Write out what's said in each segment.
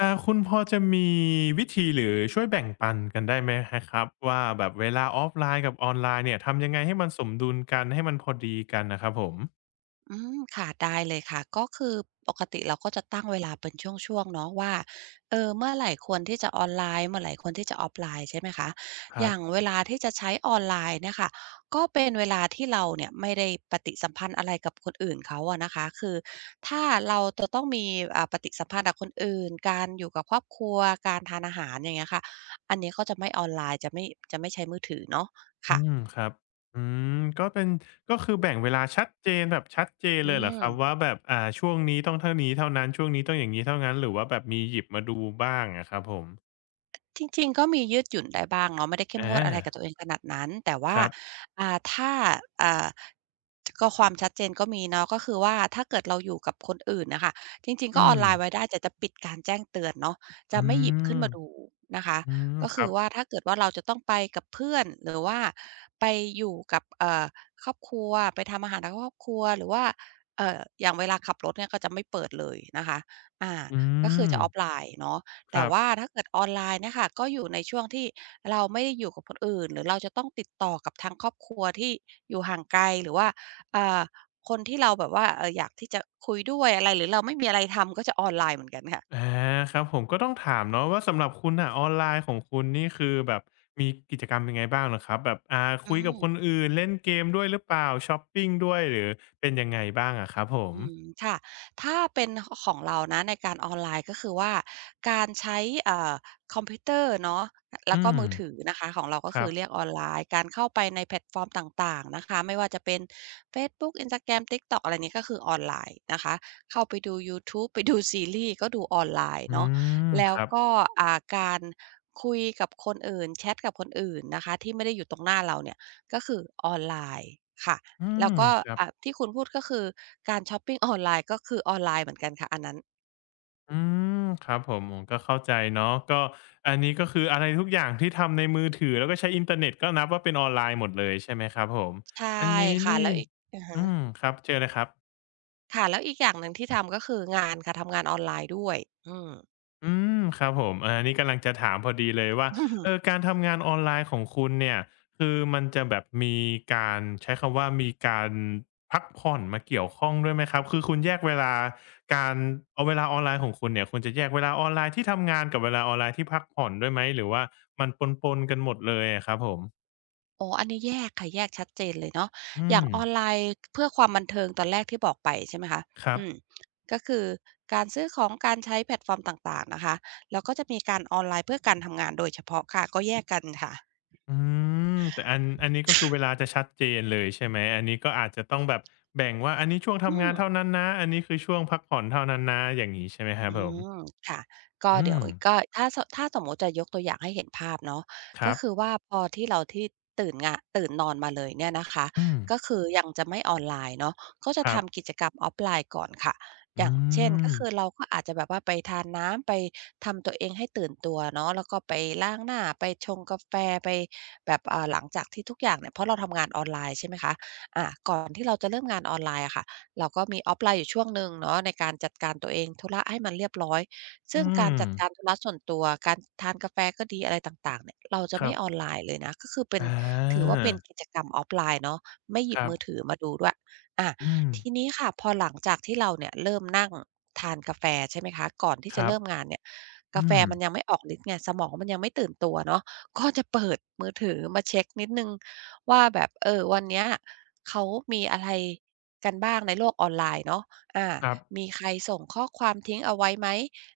คุณพอจะมีวิธีหรือช่วยแบ่งปันกันได้ไหมฮะครับว่าแบบเวลาออฟไลน์กับออนไลน์เนี่ยทำยังไงให้มันสมดุลกันให้มันพอดีกันน่ะครับผมอืมค่ะได้เลยค่ะก็คือปกติเราก็จะตั้งเวลาเป็นช่วงๆเนาะว่าเมื่อไหร่ควรที่จะออนไลน์เมื่อไหร่ควรที่จะออฟไลน์ใช่ไหมคะคอรัย่างบเวลาที่จะใช้ออนไลน์เนี่ยค่ะก็เป็นเวลาที่เราเนี่ยไม่ได้ปฏิสัมพันธ์อะไรกับคนอื่นเขาอะนะคะคือถ้าเราจะต้องมีปฏิสัมพันธ์กับคนอื่นการอยู่กับครอบครัวการทานอาหารอย่างเงี้ยค่ะอันนี้ก็จะไม่ออนไลน์จะไม่ใช้มือถือเนาะอืค่ะมครับอืมก็เป็นก็คือแบ่งเวลาชัดเจนแบบชัดเจนอืเลยเหรอครับม ว่าแบบช่วงนี้ต้องเท่านี้เท่านั้นช่วงนี้ต้องอย่างงี้เท่านั้นหรือว่าแบบมีหยิบมาดูบ้างอะครับผมจริงๆก็มียืดหยุ่นได้บ้างเนาะไม่ได้เข้มองวดอะไรกับาตัวเองขนาดนั้นแต่คว่ารับอ่าถ้าอ่าก็ความชัดเจนก็มีเนาะก็คือว่าถ้าเกิดเราอยู่กับคนอื่นน่ะค่ะจริงๆก็อืออมนไลน์ไว้ได้แต่จะปิดการแจ้งเตือนเนาะอืจะไม่หยิบขึ้นมมาดูนะคะอืมก็ครัคือบว่าถ้าเกิดว่าเราจะต้องไปกับเพื่อนหรือว่าไปอยู่กับครอบครัวไปทำอาหารกับครอบครัวหรือว่าอย่างเวลาขับรถเนี่ยก็จะไม่เปิดเลยนะคะอาอืก็คือมจะ o f ฟไลน์เนาะ คแต่รับ ว่าถ้าเกิดออนไลน์เนี่ยค่ะก็อยู่ในช่วงที่เราไม่ได้อยู่กับคนอื่นหรือเราจะต้องติดต่อกับทางครอบครัวที่อยู่ห่างไกลหรือว่าอ่าคนที่เราแบบว่าอยากที่จะคุยด้วยอะไรหรือเราไม่มีอะไรทำก็จะออนไลน์เหมือนกันอาค่ะครับผมก็ต้องถามเนาะว่าสำหรับคุณอ่ะออนไลน์ของคุณนี่คือแบบมีกิจกรรมเป็นไงบ้างเหรอครับแบบอืคุยกัม บคนอื่นเล่นเกมด้วยหรือเปล่าช็อปปิงด้วยหรือเป็นยังไงบ้างอะครับผมอืมค่ะถ้าเป็นของเรานะในการออนไลน์ก็คือว่าการใช้เอ่อคอมพิวเตอร์เนาะแล้อืวก็มมือถือนะคะของเราก็คคืรัอบเรียกออนไลน์การเข้าไปในแพลตฟอร์มต่างๆนะคะไม่ว่าจะเป็นเฟซบุ๊ก Instagram TikTok อะไรนี้ก็คือออนไลน์นะคะเข้าไปดูยูทูบไปดูซีรีส์ก็ดูออนไลน์อืเนาะมแล้ควรับก็การคุยกับคนอื่นแชตกับคนอื่นนะคะที่ไม่ได้อยู่ตรงหน้าเราเนี่ยก็คือออนไลน์ค่ะ อืแล้มวก็ครับที่คุณพูดก็คือการชอปปิงออนไลน์ ก็คือออนไลน์เหมือนกันค่ะอันนั้นอืมครับผมก็เข้าใจเนาะก็อันนี้ก็คืออะไรทุกอย่างที่ทำในมือถือแล้วก็ใช้อินเทอร์เน็ตก็นับว่าเป็นออนไลน์หมดเลยใช่ไหมครับผมใช่อันนี้ค่ะนี่แล้วอีกอะอืฮะมครับเจอเลยครับ ค่ะแล้วอีกอย่างหนึ่งที่ทำก็คืองานค่ะทำงานออนไลน์ด้วยอืม อืมครับผมอานี่กำลังจะถามพอดีเลยว่าเอ อการทำงานออนไลน์ของคุณเนี่ยคือมันจะแบบมีการใช้คำว่ามีการพักผ่อนมาเกี่ยวข้องด้วยไหมครับคือคุณแยกเวลาการเอาเวลาออนไลน์ของคุณเนี่ยคุณจะแยกเวลาออนไลน์ที่ทำงานกับเวลาออนไลน์ที่พักผ่อนด้วยไหมหรือว่ามันปนๆกันหมดเลยอะครับผมอ๋ออันนี้แยกค่ะแยกชัดเจนเลยเนาะอือย่างมออนไลน์เพื่อความบันเทิงตอนแรกที่บอกไปใช่ไหมคะครับ อืมก็คือการซื้อของการใช้แพลตฟอร์มต่างๆนะคะแล้วก็จะมีการออนไลน์เพื่อการทำงานโดยเฉพาะค่ะก็แยกกันค่ะอืมแต่อันนี้ก็คือเวลาจะชัดเจนเลยใช่ไหมอันนี้ก็อาจจะต้องแบบแบ่งว่าอันนี้ช่วงอืทำงาม นเท่านั้นนะอันนี้คือช่วงพักผ่อนเท่านั้นนะอย่างงี้ใช่ไหมครับอืผมมค่ะก็อืเดี๋ยวมก็ถ้าสมมุติจะยกตัวอย่างให้เห็นภาพเนาะคก็รับคือว่าพอที่เราที่ตื่นนอนมาเลยเนี่ยนะคะอืมก็คือยังจะไม่ออนไลน์เนาะก็จะครับทำกิจกรรมออฟไลน์ก่อนค่ะออืย่างเช่นก็มคือเราก็อาจจะแบบว่าไปทานน้ำไปทำตัวเองให้ตื่นตัวเนาะแล้วก็ไปล้างหน้าไปชงกาแฟไปแบบหลังจากที่ทุกอย่างเนี่ยเพราะเราทำงานออนไลน์ใช่ไหมคะก่อนที่เราจะเริ่มงานออนไลน์อะค่ะ เราก็มีออฟไลน์อยู่ช่วงหนึ่งเนาะในการจัดการตัวเองธุระให้มันเรียบร้อยซึ่งอืการมจัดการธุระส่วนตัวการทานกาแฟก็ดีอะไรต่างๆเนี่ยเราจะคไม่รับออนไลน์เลยนะก็คือเป็นอาถือว่าเป็นกิจกรรมออฟไลน์เนาะไม่หยิคบรับมือถือมาดูด้วยอาอืมทีนี้ค่ะพอหลังจากที่เราเนี่ยเริ่มนั่งทานกาแฟใช่ไหมคะก่อนที่คจะรับเริ่มงานเนี่ยกาอืแฟมมันยังไม่ออกฤทธิ์ไงสมองมันยังไม่ตื่นตัวเนาะก็จะเปิดมือถือมาเช็กนิดหนึ่งว่าแบบเออวันเนี้ยเขามีอะไร กันบ้างในโลกออนไลน์เนาะอาครับมีใครส่งข้อความทิ้งเอาไว้ไหม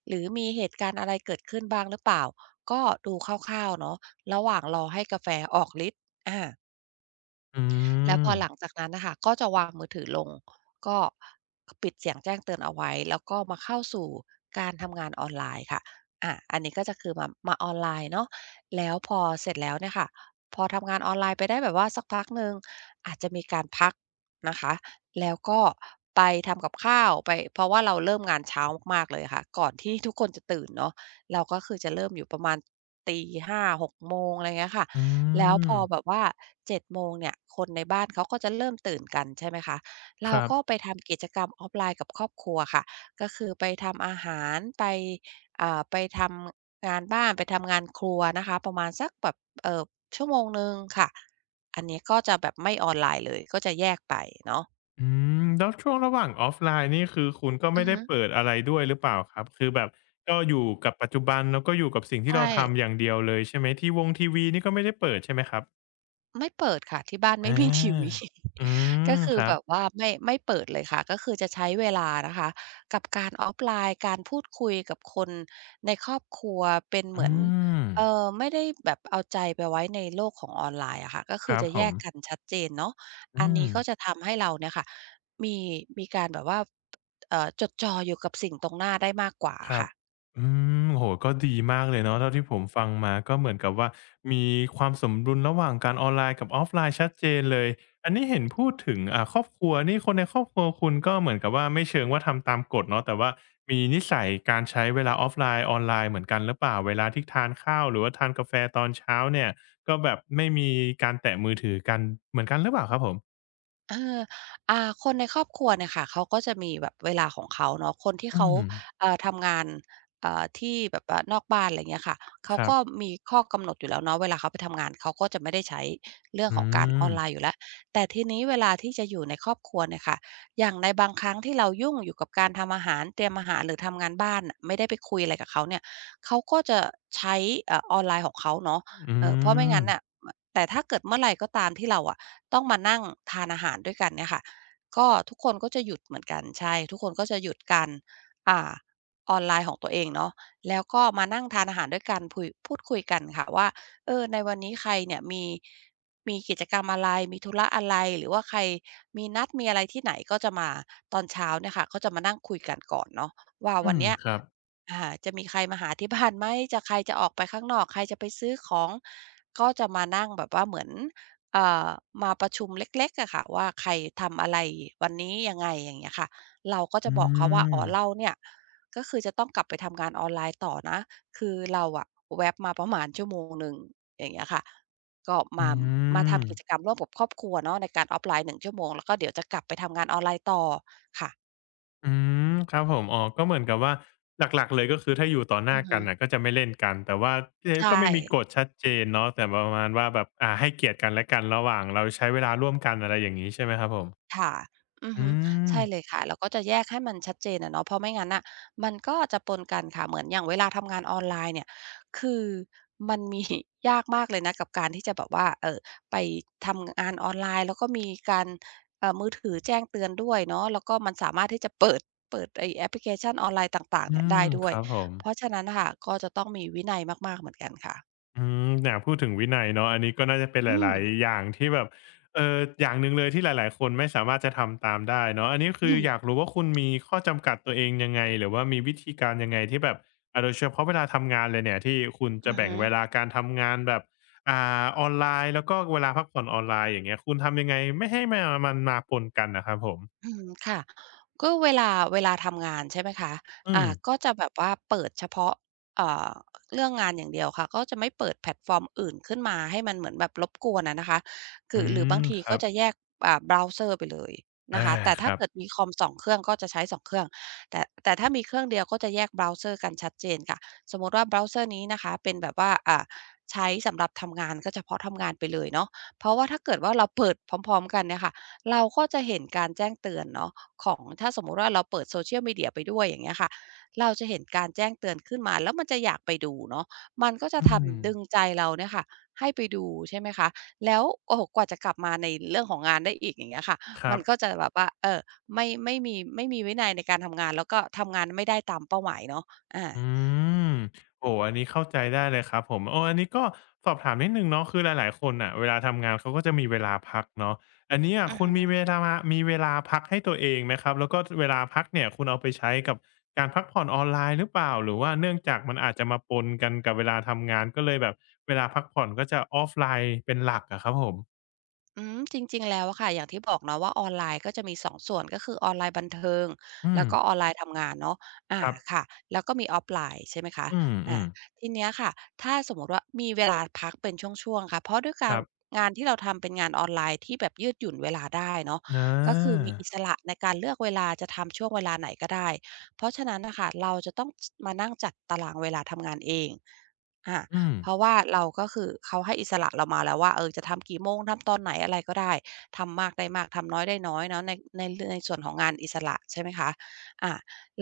หรือมีเหตุการณ์อะไรเกิดขึ้นบ้างหรือเปล่า ก็ดูคร่าวๆเนาะระหว่างรอให้กาแฟออกฤทธิ์อา อืแล้วพมอหลังจากนั้นน่ะค่ะก็จะวางมือถือลงก็ปิดเสียงแจ้งเตือนเอาไว้แล้วก็มาเข้าสู่การทำงานออนไลน์ค่ะอันนี้ก็จะคือมาออนไลน์เนาะแล้วพอเสร็จแล้วเนี่ยค่ะพอทำงานออนไลน์ไปได้แบบว่าสักพักหนึ่งอาจจะมีการพักนะคะแล้วก็ไปทำกับข้าวไปเพราะว่าเราเริ่มงานเช้ามากๆเลยค่ะก่อนที่ทุกคนจะตื่นเนาะเราก็คือจะเริ่มอยู่ประมาณตีหาหกโมงอะไรเงี้ยค่ะ อืแล้วพมอแบบว่าเจ็ดโมงเนี่ยคนในบ้านเขาก็จะเริ่มตื่นกันใช่ไหมคะคเรารับ ก็ไปทำกิจกรรมออฟไลน์กับครอบครัวค่ะก็คือไปทำอาหารไปอ่าไปทำงานบ้านไปทำงานครัวนะคะประมาณสักแบบเอ่อชั่วโมงหนึ่งค่ะอันนี้ก็จะแบบไม่ออนไลน์เลยก็จะแยกไปเนาะอืมแล้วช่วงระหว่างออฟไลน์นี่คือคุณก็อืไม่อได้ฮึเปิดอะไรด้วยหรือเปล่าครับ คือแบบก็อยู่กับปัจจุบันแล้วก็อยู่กับสิ่งที่เราใช่ ทำอย่างเดียวเลยใช่ไหมทีวงทีวีนี่ก็ไม่ได้เปิดใช่ไหมครับไม่เปิดค่ะที่บ้านไม่อามีทีวี อื ก็มคืคอรัแบบบว่าไม่เปิดเลยค่ะก็คือจะใช้เวลานะคะกับการออฟไลน์การพูดคุยกับคนในครอบครัวเป็นเหมือือนมเออไม่ได้แบบเอาใจไปไว้ในโลกของออนไลน์อะค่ะก็คคือรับจะผแยมกกันชัดเจนเนาะอัอืนม นี้ก็จะทำให้เราเนี่ยค่ะมีมีการแบบว่าจดจ่ออยู่กับสิ่งตรงหน้าได้มากกว่าครับค่ะ อืมโอ้โฮก็ดีมากเลยเนาะเท่าที่ผมฟังมา ก็เหมือนกับว่ามีความสมดุลระหว่างการออนไลน์กับออฟไลน์ชัดเจนเลย อันนี้เห็นพูดถึงครอบครัวนี่คนในครอบครัวคุณก็เหมือนกับว่าไม่เชิงว่าทำตามกฎเนาะแต่ว่ามีนิสัยการใช้เวลาออฟไลน์ออนไลน์เหมือนกันหรือเปล่าเวลาที่ทานข้าวหรือว่าทานกาแฟตอนเช้าเนี่ยก็แบบไม่มีการแตะมือถือกันเหมือนกันหรือเปล่าครับผมเอออ่าคนในครอบครัวเนี่ยค่ะเขาก็จะมีแบบเวลาของเขาเนาะคนที่อืเขามทำงานที่แบบว่านอกบ้านอะไรเงี้ยค่ะเขาครัก็บมีข้อกำหนดอยู่แล้วเนาะเวลาเขาไปทำงานเขาก็จะไม่ได้ใช้เรื่องขอืองการออมนไลน์อยู่แล้วแต่ทีนี้เวลาที่จะอยู่ในครอบครัวเนี่ยค่ะอย่างในบางครั้งที่เรายุ่งอยู่กับการทำอาหารเตรียมอาหารหรือทำงานบ้านน่ะไม่ได้ไปคุยอะไรกับเขาเนี่ยเขาก็จะใช้ออนไลน์ของเขาเนาะอืเพราะไม่มงั้นน่ะมแต่ถ้าเกิดเมื่อไรก็ตามที่เราอะ ต้องมานั่งทานอาหารด้วยกันเนี่ยค่ะก็ทุกคนก็จะหยุดเหมือนกันใช่ ทุกคนก็จะหยุดการอ่าออนไลน์ของตัวเองเนาะแล้วก็มานั่งทานอาหารด้วยกันพูดคุยกันค่ะว่าเออในวันนี้ใครเนี่ยมีกิจกรรมอะไรมีธุระอะไร หรือว่าใครมีนัดมีอะไรที่ไหนก็จะมาตอนเช้าเนี่ยค่ะก็จะมานั่งคุยกันก่อนเนาะว่าอืวันมเนี้ยครับอ่าจะมีใครมาหาที่บ้านไหมจะใครจะออกไปข้างนอกใครจะไปซื้อของก็จะมานั่งแบบว่าเหมือน เอ่อมาประชุมเล็กๆอะค่ะว่าใครทำอะไรวันนี้ยังไงอย่างเงี้ยค่ะเราก็จะอืบอกเขาว่าอ๋ม อเราเนี่ยก็คือจะต้องกลับไปทำงานออนไลน์ต่อนะคือเราอะแว็บมาประมาณชั่วโมงหนึ่งอย่างเงี้ยค่ะก็อืมามามทำกิจกรรมร่วมกับครอบครัวเนาะในการ offline หนึ่งชั่วโมงแล้วก็เดี๋ยวจะกลับไปทำงานออนไลน์ต่อค่ะอืมครับผมอ๋อก็เหมือนกับว่าหลักๆ เลยก็คือถ้าอยู่ต่อหอืน้าอฮึกันน่ะก็จะไม่เล่นกัน แต่ว่าเอ๊ะใช่ ก็ไม่มีกฎชัดเจนเนาะแต่ประมาณว่าแบบให้เกียรติกันและกันระหว่างเราใช้เวลาร่วมกันอะไรอย่างงี้ใช่ไหมครับผมค่ะอืออืฮึมใช่เลยค่ะเราก็จะแยกให้มันชัดเจนอะเนาะเพราะไม่งั้นน่ะมันก็จะปนกันค่ะเหมือนอย่างเวลาทำงานออนไลน์เนี่ยคือมันมียากมากเลยนะกับการที่จะแบบว่าไปทำงานออนไลน์แล้วก็มีการมือถือแจ้งเตือนด้วยเนาะแล้วก็มันสามารถที่จะเปิดไอ้แอปพลิเคชันออนไลน์ต่างๆอืเนี่ยมได้ด้ควยรับผม เพราะฉะนั้นค่ะก็จะต้องมีวินัยมากๆเหมือนกันค่ะอืมเนี่ยพูดถึงวินัยเนาะอันนี้ก็น่าจะเป็นหอืมลายๆอย่างที่แบบเอออย่างหนึ่งเลยที่หลายๆคนไม่สามารถจะทำตามได้เนาะอันนี้คือืออยากรู้ว่าคุณมีข้อจำกัดตัวเองยังไงหรือว่ามีวิธีการยังไงที่แบบอ่ะโดยเฉพาะเวลาทำงานเลยเนี่ยที่คุณอจะฮึ แบ่งเวลาการทำงานแบบออนไลน์แล้วก็เวลาพักผ่อนออนไลน์อย่างเงี้ยคุณทำยังไงไม่ให้มันมาปนกันนะครับผมอืมค่ะก็เวลาทำงานใช่ไหมคะอือ่ามก็จะแบบว่าเปิดเฉพาะเอ่อเรื่องงานอย่างเดียวค่ะก็จะไม่เปิดแพลตฟอร์มอื่นขึ้นมาให้มันเหมือนแบบรบกวนอะนะคะคืออืหรือบางมทีคก็รับจะแยกอ่าเบราว์เซอร์ไปเลยอานะคะแต่คถ้ารับเกิดมีคอม2เครื่องก็จะใช้2เครื่องแต่ถ้ามีเครื่องเดียวก็จะแยกเบราว์เซอร์กันชัดเจนค่ะสมมุติว่าเบราว์เซอร์นี้นะคะเป็นแบบว่าอ่าใช้สำหรับทำงานก็เฉพาะทำงานไปเลยเนาะเพราะว่าถ้าเกิดว่าเราเปิดพร้อมๆกันเนี่ยค่ะ เราก็จะเห็นการแจ้งเตือนเนาะของถ้าสมมุติว่าเราเปิดโซเชียลมีเดียไปด้วยอย่างเงี้ยค่ะเราจะเห็นการแจ้งเตือนขึ้นมาแล้วมันจะอยากไปดูเนาะมันก็จะอืมทำดึงใจเราเนี่ยค่ะให้ไปดูใช่ไหมคะแล้วโอ้โฮกว่าจะกลับมาในเรื่องของงานได้อีกอย่างเงี้ยค่ะคมัรันบ ก็จะแบบว่าไม่มีวินัยในการทำงานแล้วก็ทำงานไม่ได้ตามเป้าหมายเนาะอาอืมโอ้โอันนี้เข้าใจได้เลยครับผมโอ้อันนี้ก็สอบถามนิดหนึ่งเนาะคือหลายๆคนน่ะเวลาทำงานเขาก็จะมีเวลาพักเนาะอันนี้อะอือคุณฮึ มีเวลามีเวลาพักให้ตัวเองไหมครับแล้วก็เวลาพักเนี่ยคุณเอาไปใช้กับการพักผ่อนออนไลน์หรือเปล่าหรือว่าเนื่องจากมันอาจจะมาปนกันกับเวลาทำงานก็เลยแบบเวลาพักผ่อนก็จะออฟไลน์เป็นหลักอะครับผมอืมจริงๆแล้วอะค่ะอย่างที่บอกเนาะว่าออนไลน์ก็จะมีสองส่วนก็คือออนไลน์บันเทิงอืแล้มวก็ออนไลน์ทำงานเนาะอาครับค่ะแล้วก็มีออฟไลน์ใช่ไหมคะอืมอาทีเนี้ยค่ะถ้าสมมุติว่ามีเวลาพักเป็นช่วงๆค่ะเพราะด้วยๆคการรับงานที่เราทำเป็นงานออนไลน์ที่แบบยืดหยุ่นเวลาได้เนาะอก็คือมีอิาสระในการเลือกเวลาจะทำช่วงเวลาไหนก็ได้เพราะฉะนั้นน่ะค่ะเราจะต้องสมานั่งจัดตารางเวลาทำงานเองอา อืมเพราะว่าเราก็คือเขาให้อิสระเรามาแล้วว่าเออจะทำกี่โมงทำตอนไหนอะไรก็ได้ทำมากได้มากทำน้อยได้น้อยเนาะในในในส่วนของงานอิสระใช่ไหมคะอา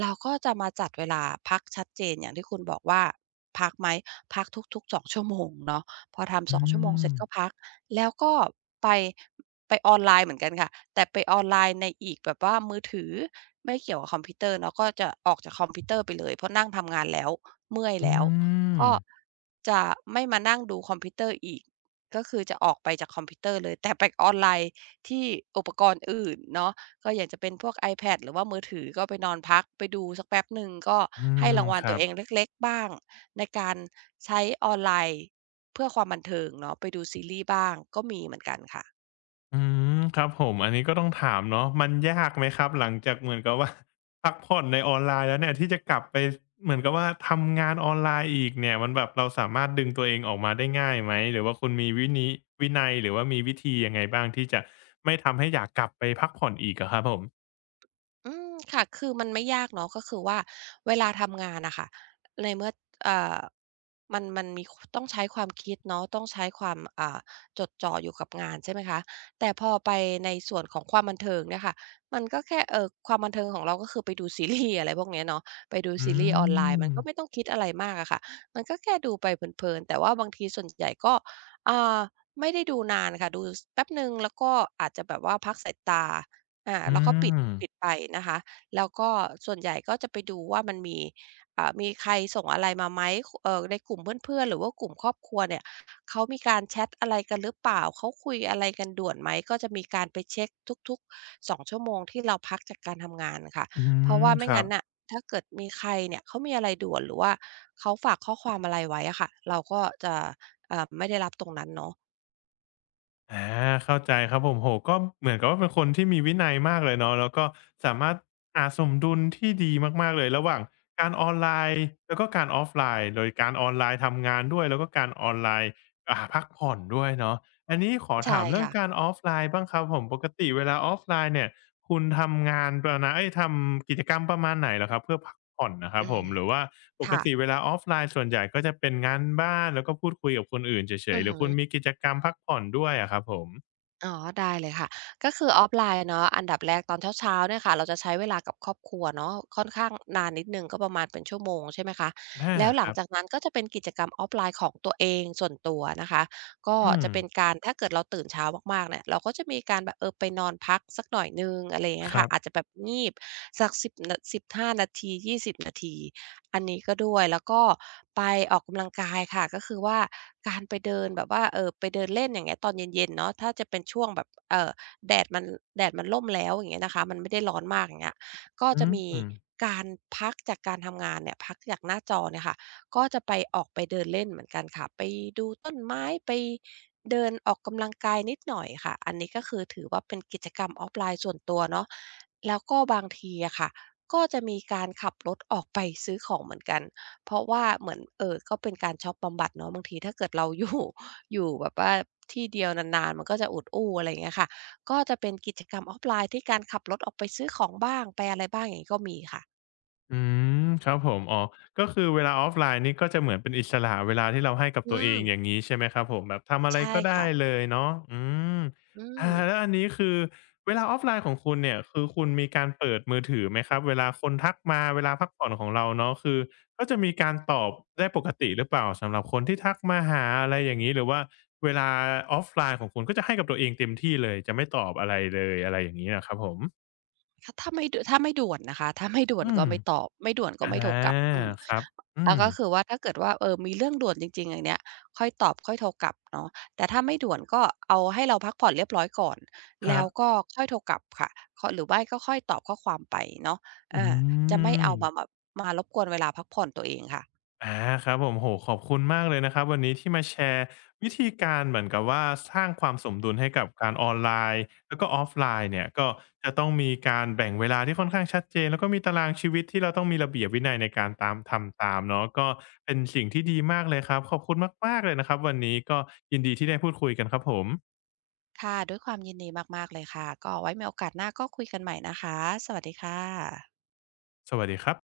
เราก็จะมาจัดเวลาพักชัดเจนอย่างที่คุณบอกว่าพักไหมพักทุกๆสองชั่วโมงเนาะพอทำสอืองชั่วโมงมเสร็จก็พักแล้วก็ไปออนไลน์เหมือนกันค่ะแต่ไปออนไลน์ในอีกแบบว่ามือถือไม่เกี่ยวกับคอมพิวเตอร์เนาะก็จะออกจากคอมพิวเตอร์ไปเลยเพราะนั่งทำงานแล้วเมื่อยอืแล้ว มก็จะไม่มานั่งดูคอมพิวเตอร์อีกก็คือจะออกไปจากคอมพิวเตอร์เลย แต่ไปออนไลน์ที่อุปกรณ์อื่นเนาะก็อย่างจะเป็นพวก iPad หรือว่ามือถือก็ไปนอนพักไปดูสักแป๊บหนึ่งก็อืให้มรางวัลคตัรัวบ เองเล็กๆบ้างในการใช้ออนไลน์เพื่อความบันเทิงเนาะไปดูซีรีส์บ้างก็มีเหมือนกันค่ะ อืมครับผมอันนี้ก็ต้องถามเนาะมันยากไหมครับหลังจากเหมือนกับว่า พักผ่อนในออนไลน์แล้วเนี่ยที่จะกลับไปเหมือนกับว่าทำงานออนไลน์อีกเนี่ยมันแบบเราสามารถดึงตัวเองออกมาได้ง่ายไหมหรือว่าคุณมีวินัยหรือว่ามีวิธียังไงบ้างที่จะไม่ทำให้อยากกลับไปพักผ่อนอีกอะครับผมอืมค่ะคือมันไม่ยากเนาะก็คือว่าเวลาทำงานน่ะค่ะในเมื่อเอ่อมันมีคต้องใช้ความคิดเนาะต้องใช้ความจดจ่ออยู่กับงานใช่ไหมคะแต่พอไปในส่วนของความบันเทิงเนี่ยค่ะมันก็แค่ความบันเทิงของเราก็คือไปดูซีรีส์อะไรพวกเนี้ยเนาะไปดูอืซีรีส์ออนไลน์มันมก็ไม่ต้องคิดอะไรมากอะค่ะมันก็แค่ดูไปเพลินๆแต่ว่าบางทีส่วนใหญ่ก็อ่าไม่ได้ดูนานค่ะดูสแป๊บหนึ่งแล้วก็อาจจะแบบว่าพักสายตา อืแล้วก็มปิดไปนะคะแล้วก็ส่วนใหญ่ก็จะไปดูว่ามันมีมีใครส่งอะไรมาไหมในกลุ่มเพื่อนๆหรือว่ากลุ่มครอบครัวเนี่ยเขามีการแชทอะไรกันหรือเปล่าเขาคุยอะไรกันด่วนไหมก็จะมีการไปเช็คทุกๆ2ชั่วโมงที่เราพักจากการทำงานค่ะอืเพราะมว่าคไม่รังั้บ นน่ะถ้าเกิดมีใครเนี่ยเขามีอะไรด่วนหรือว่าเขาฝากข้อความอะไรไว้อะค่ะเราก็จะเอ่าไม่ได้รับตรงนั้นเนาะอาเข้าใจครับผมโอ้โฮก็เหมือนกับว่าเป็นคนที่มีวินัยมากเลยเนาะแล้วก็สามารถหาสมดุลที่ดีมากๆเลยระหว่างการออนไลน์แล้วก็การออฟไลน์โดยการออนไลน์ทำงานด้วยแล้วก็การออนไลน์พักผ่อนด้วยเนาะอันนี้ขอใช่ถามเรื่องค่ะการออฟไลน์บ้างครับผมปกติเวลาออฟไลน์เนี่ย คุณทำงานประนะเอ้ยทำกิจกรรมประมาณไหนเหรอครับเพื่อพักผ่อนนะครับอืผมมหรือว่าปกค่ะติเวลาออฟไลน์ส่วนใหญ่ก็จะเป็นงานบ้านแล้วก็พูดคุยกับคนอื่นเฉอืยอๆหรือหือ คุณมีกิจกรรมพักผ่อนด้วยอะครับผมอ๋อได้เลยค่ะก็คือออฟไลน์เนาะอันดับแรกตอนเช้าๆเนี่ยค่ะเราจะใช้เวลากับครอบครัวเนาะค่อนข้างนานนิดหนึ่งก็ประมาณเป็นชั่วโมงใช่ไหมคะอาแล้วหคลังรับจากนั้นก็จะเป็นกิจกรรมออฟไลน์ของตัวเองส่วนตัวนะคะก็อืมจะเป็นการถ้าเกิดเราตื่นเช้ามากๆเนี่ยเราก็จะมีการแบบเออไปนอนพักสักหน่อยหนึ่งอะไรอย่างเงี้คยรัค่ะอาจบจะแบบงีบสัก10นา15นาที20นาที อันนี้ก็ด้วยแล้วก็ไปออกกำลังกายค่ะก็คือว่าการไปเดินแบบว่าไปเดินเล่นอย่างเงี้ยตอนเย็นๆเนาะถ้าจะเป็นช่วงแบบแดดมันร่มแล้วอย่างเงี้ยนะคะมันไม่ได้ร้อนมากอย่างเงี้ยก็อืจะมีม การพักจากการทำงานเนี่ยพักจากหน้าจอเนี่ยค่ะก็จะไปออกไปเดินเล่นเหมือนกันค่ะไปดูต้นไม้ไปเดินออกกำลังกายนิดหน่อยค่ะอันนี้ก็คือถือว่าเป็นกิจกรรม Offline ส่วนตัวเนาะแล้วก็บางทีอะค่ะ ก็จะมีการขับรถออกไปซื้อของเหมือนกันเพราะว่าเหมือนก็เป็นการช็อปบำบัดเนาะบางทีถ้าเกิดเรา อยู่แบบว่าที่เดียวนานๆมันก็จะอุดอู้อะไรอย่างเงี้ยค่ะก็จะเป็นกิจกรรมออฟไลน์ที่การขับรถออกไปซื้อของบ้างไปอะไรบ้างอย่างงี้ก็มีค่ะอืมครับผมอ๋อก็คือเวลาออฟไลน์นี่ก็จะเหมือนเป็นอิสระเวลาที่เราให้กับอืตัวเอมงอย่างงี้ใช่ไหมครับผมแบบทำอะไรใช่ก็ได้ค่ะเลยเนาะอืมอืมแล้วอันนี้คือเวลาออฟไลน์ของคุณเนี่ยคือคุณมีการเปิดมือถือไหมครับเวลาคนทักมาเวลาพักผ่อนของเราเนาะคือก็จะมีการตอบได้ปกติหรือเปล่าสำหรับคนที่ทักมาหาอะไรอย่างงี้หรือว่าเวลาออฟไลน์ของคุณก็จะให้กับตัวเองเต็มที่เลยจะไม่ตอบอะไรเลยอะไรอย่างงี้อะครับผมถ้าถ้าไม่ดถ้าไม่ด่วนนะคะถ้าไม่ด่วอืนก็มไม่ตอบไม่ด่วนก็อาไม่โทรกลับอืม ครับอืแล้วม ก็คือว่าถ้าเกิดว่าเออมีเรื่องด่วนจริงๆอย่างเนี้ยค่อยตอบค่อยโทรกลับเนาะแต่ถ้าไม่ด่วนก็เอาให้เราพักผ่อนเรียบร้อยก่อนคแล้รัวบก็ค่อยโทรกลับค่ะคหรือไม่ก็ค่อยตอบข้อความไปเนาะอือาจะไม่มเอามามารบกวนเวลาพักผ่อนตัวเองค่ะอาครับผมโอ้โฮขอบคุณมากเลยนะครับ วันนี้ที่มาแชร์วิธีการเหมือนกับว่าสร้างความสมดุลให้กับการออนไลน์ แล้วก็ออฟไลน์เนี่ยก็จะต้องมีการแบ่งเวลาที่ค่อนข้างชัดเจน แล้วก็มีตารางชีวิตที่เราต้องมีระเบียบวินัยในการตามทำตามเนาะก็เป็นสิ่งที่ดีมากเลยครับ ขอบคุณมากๆเลยนะครับวันนี้ก็ยินดีที่ได้พูดคุยกันครับผมค่ะด้วยความยินดีมากๆเลยค่ะก็ไว้มีโอกาสหน้าก็คุยกันใหม่นะคะสวัสดีค่ะสวัสดีครับ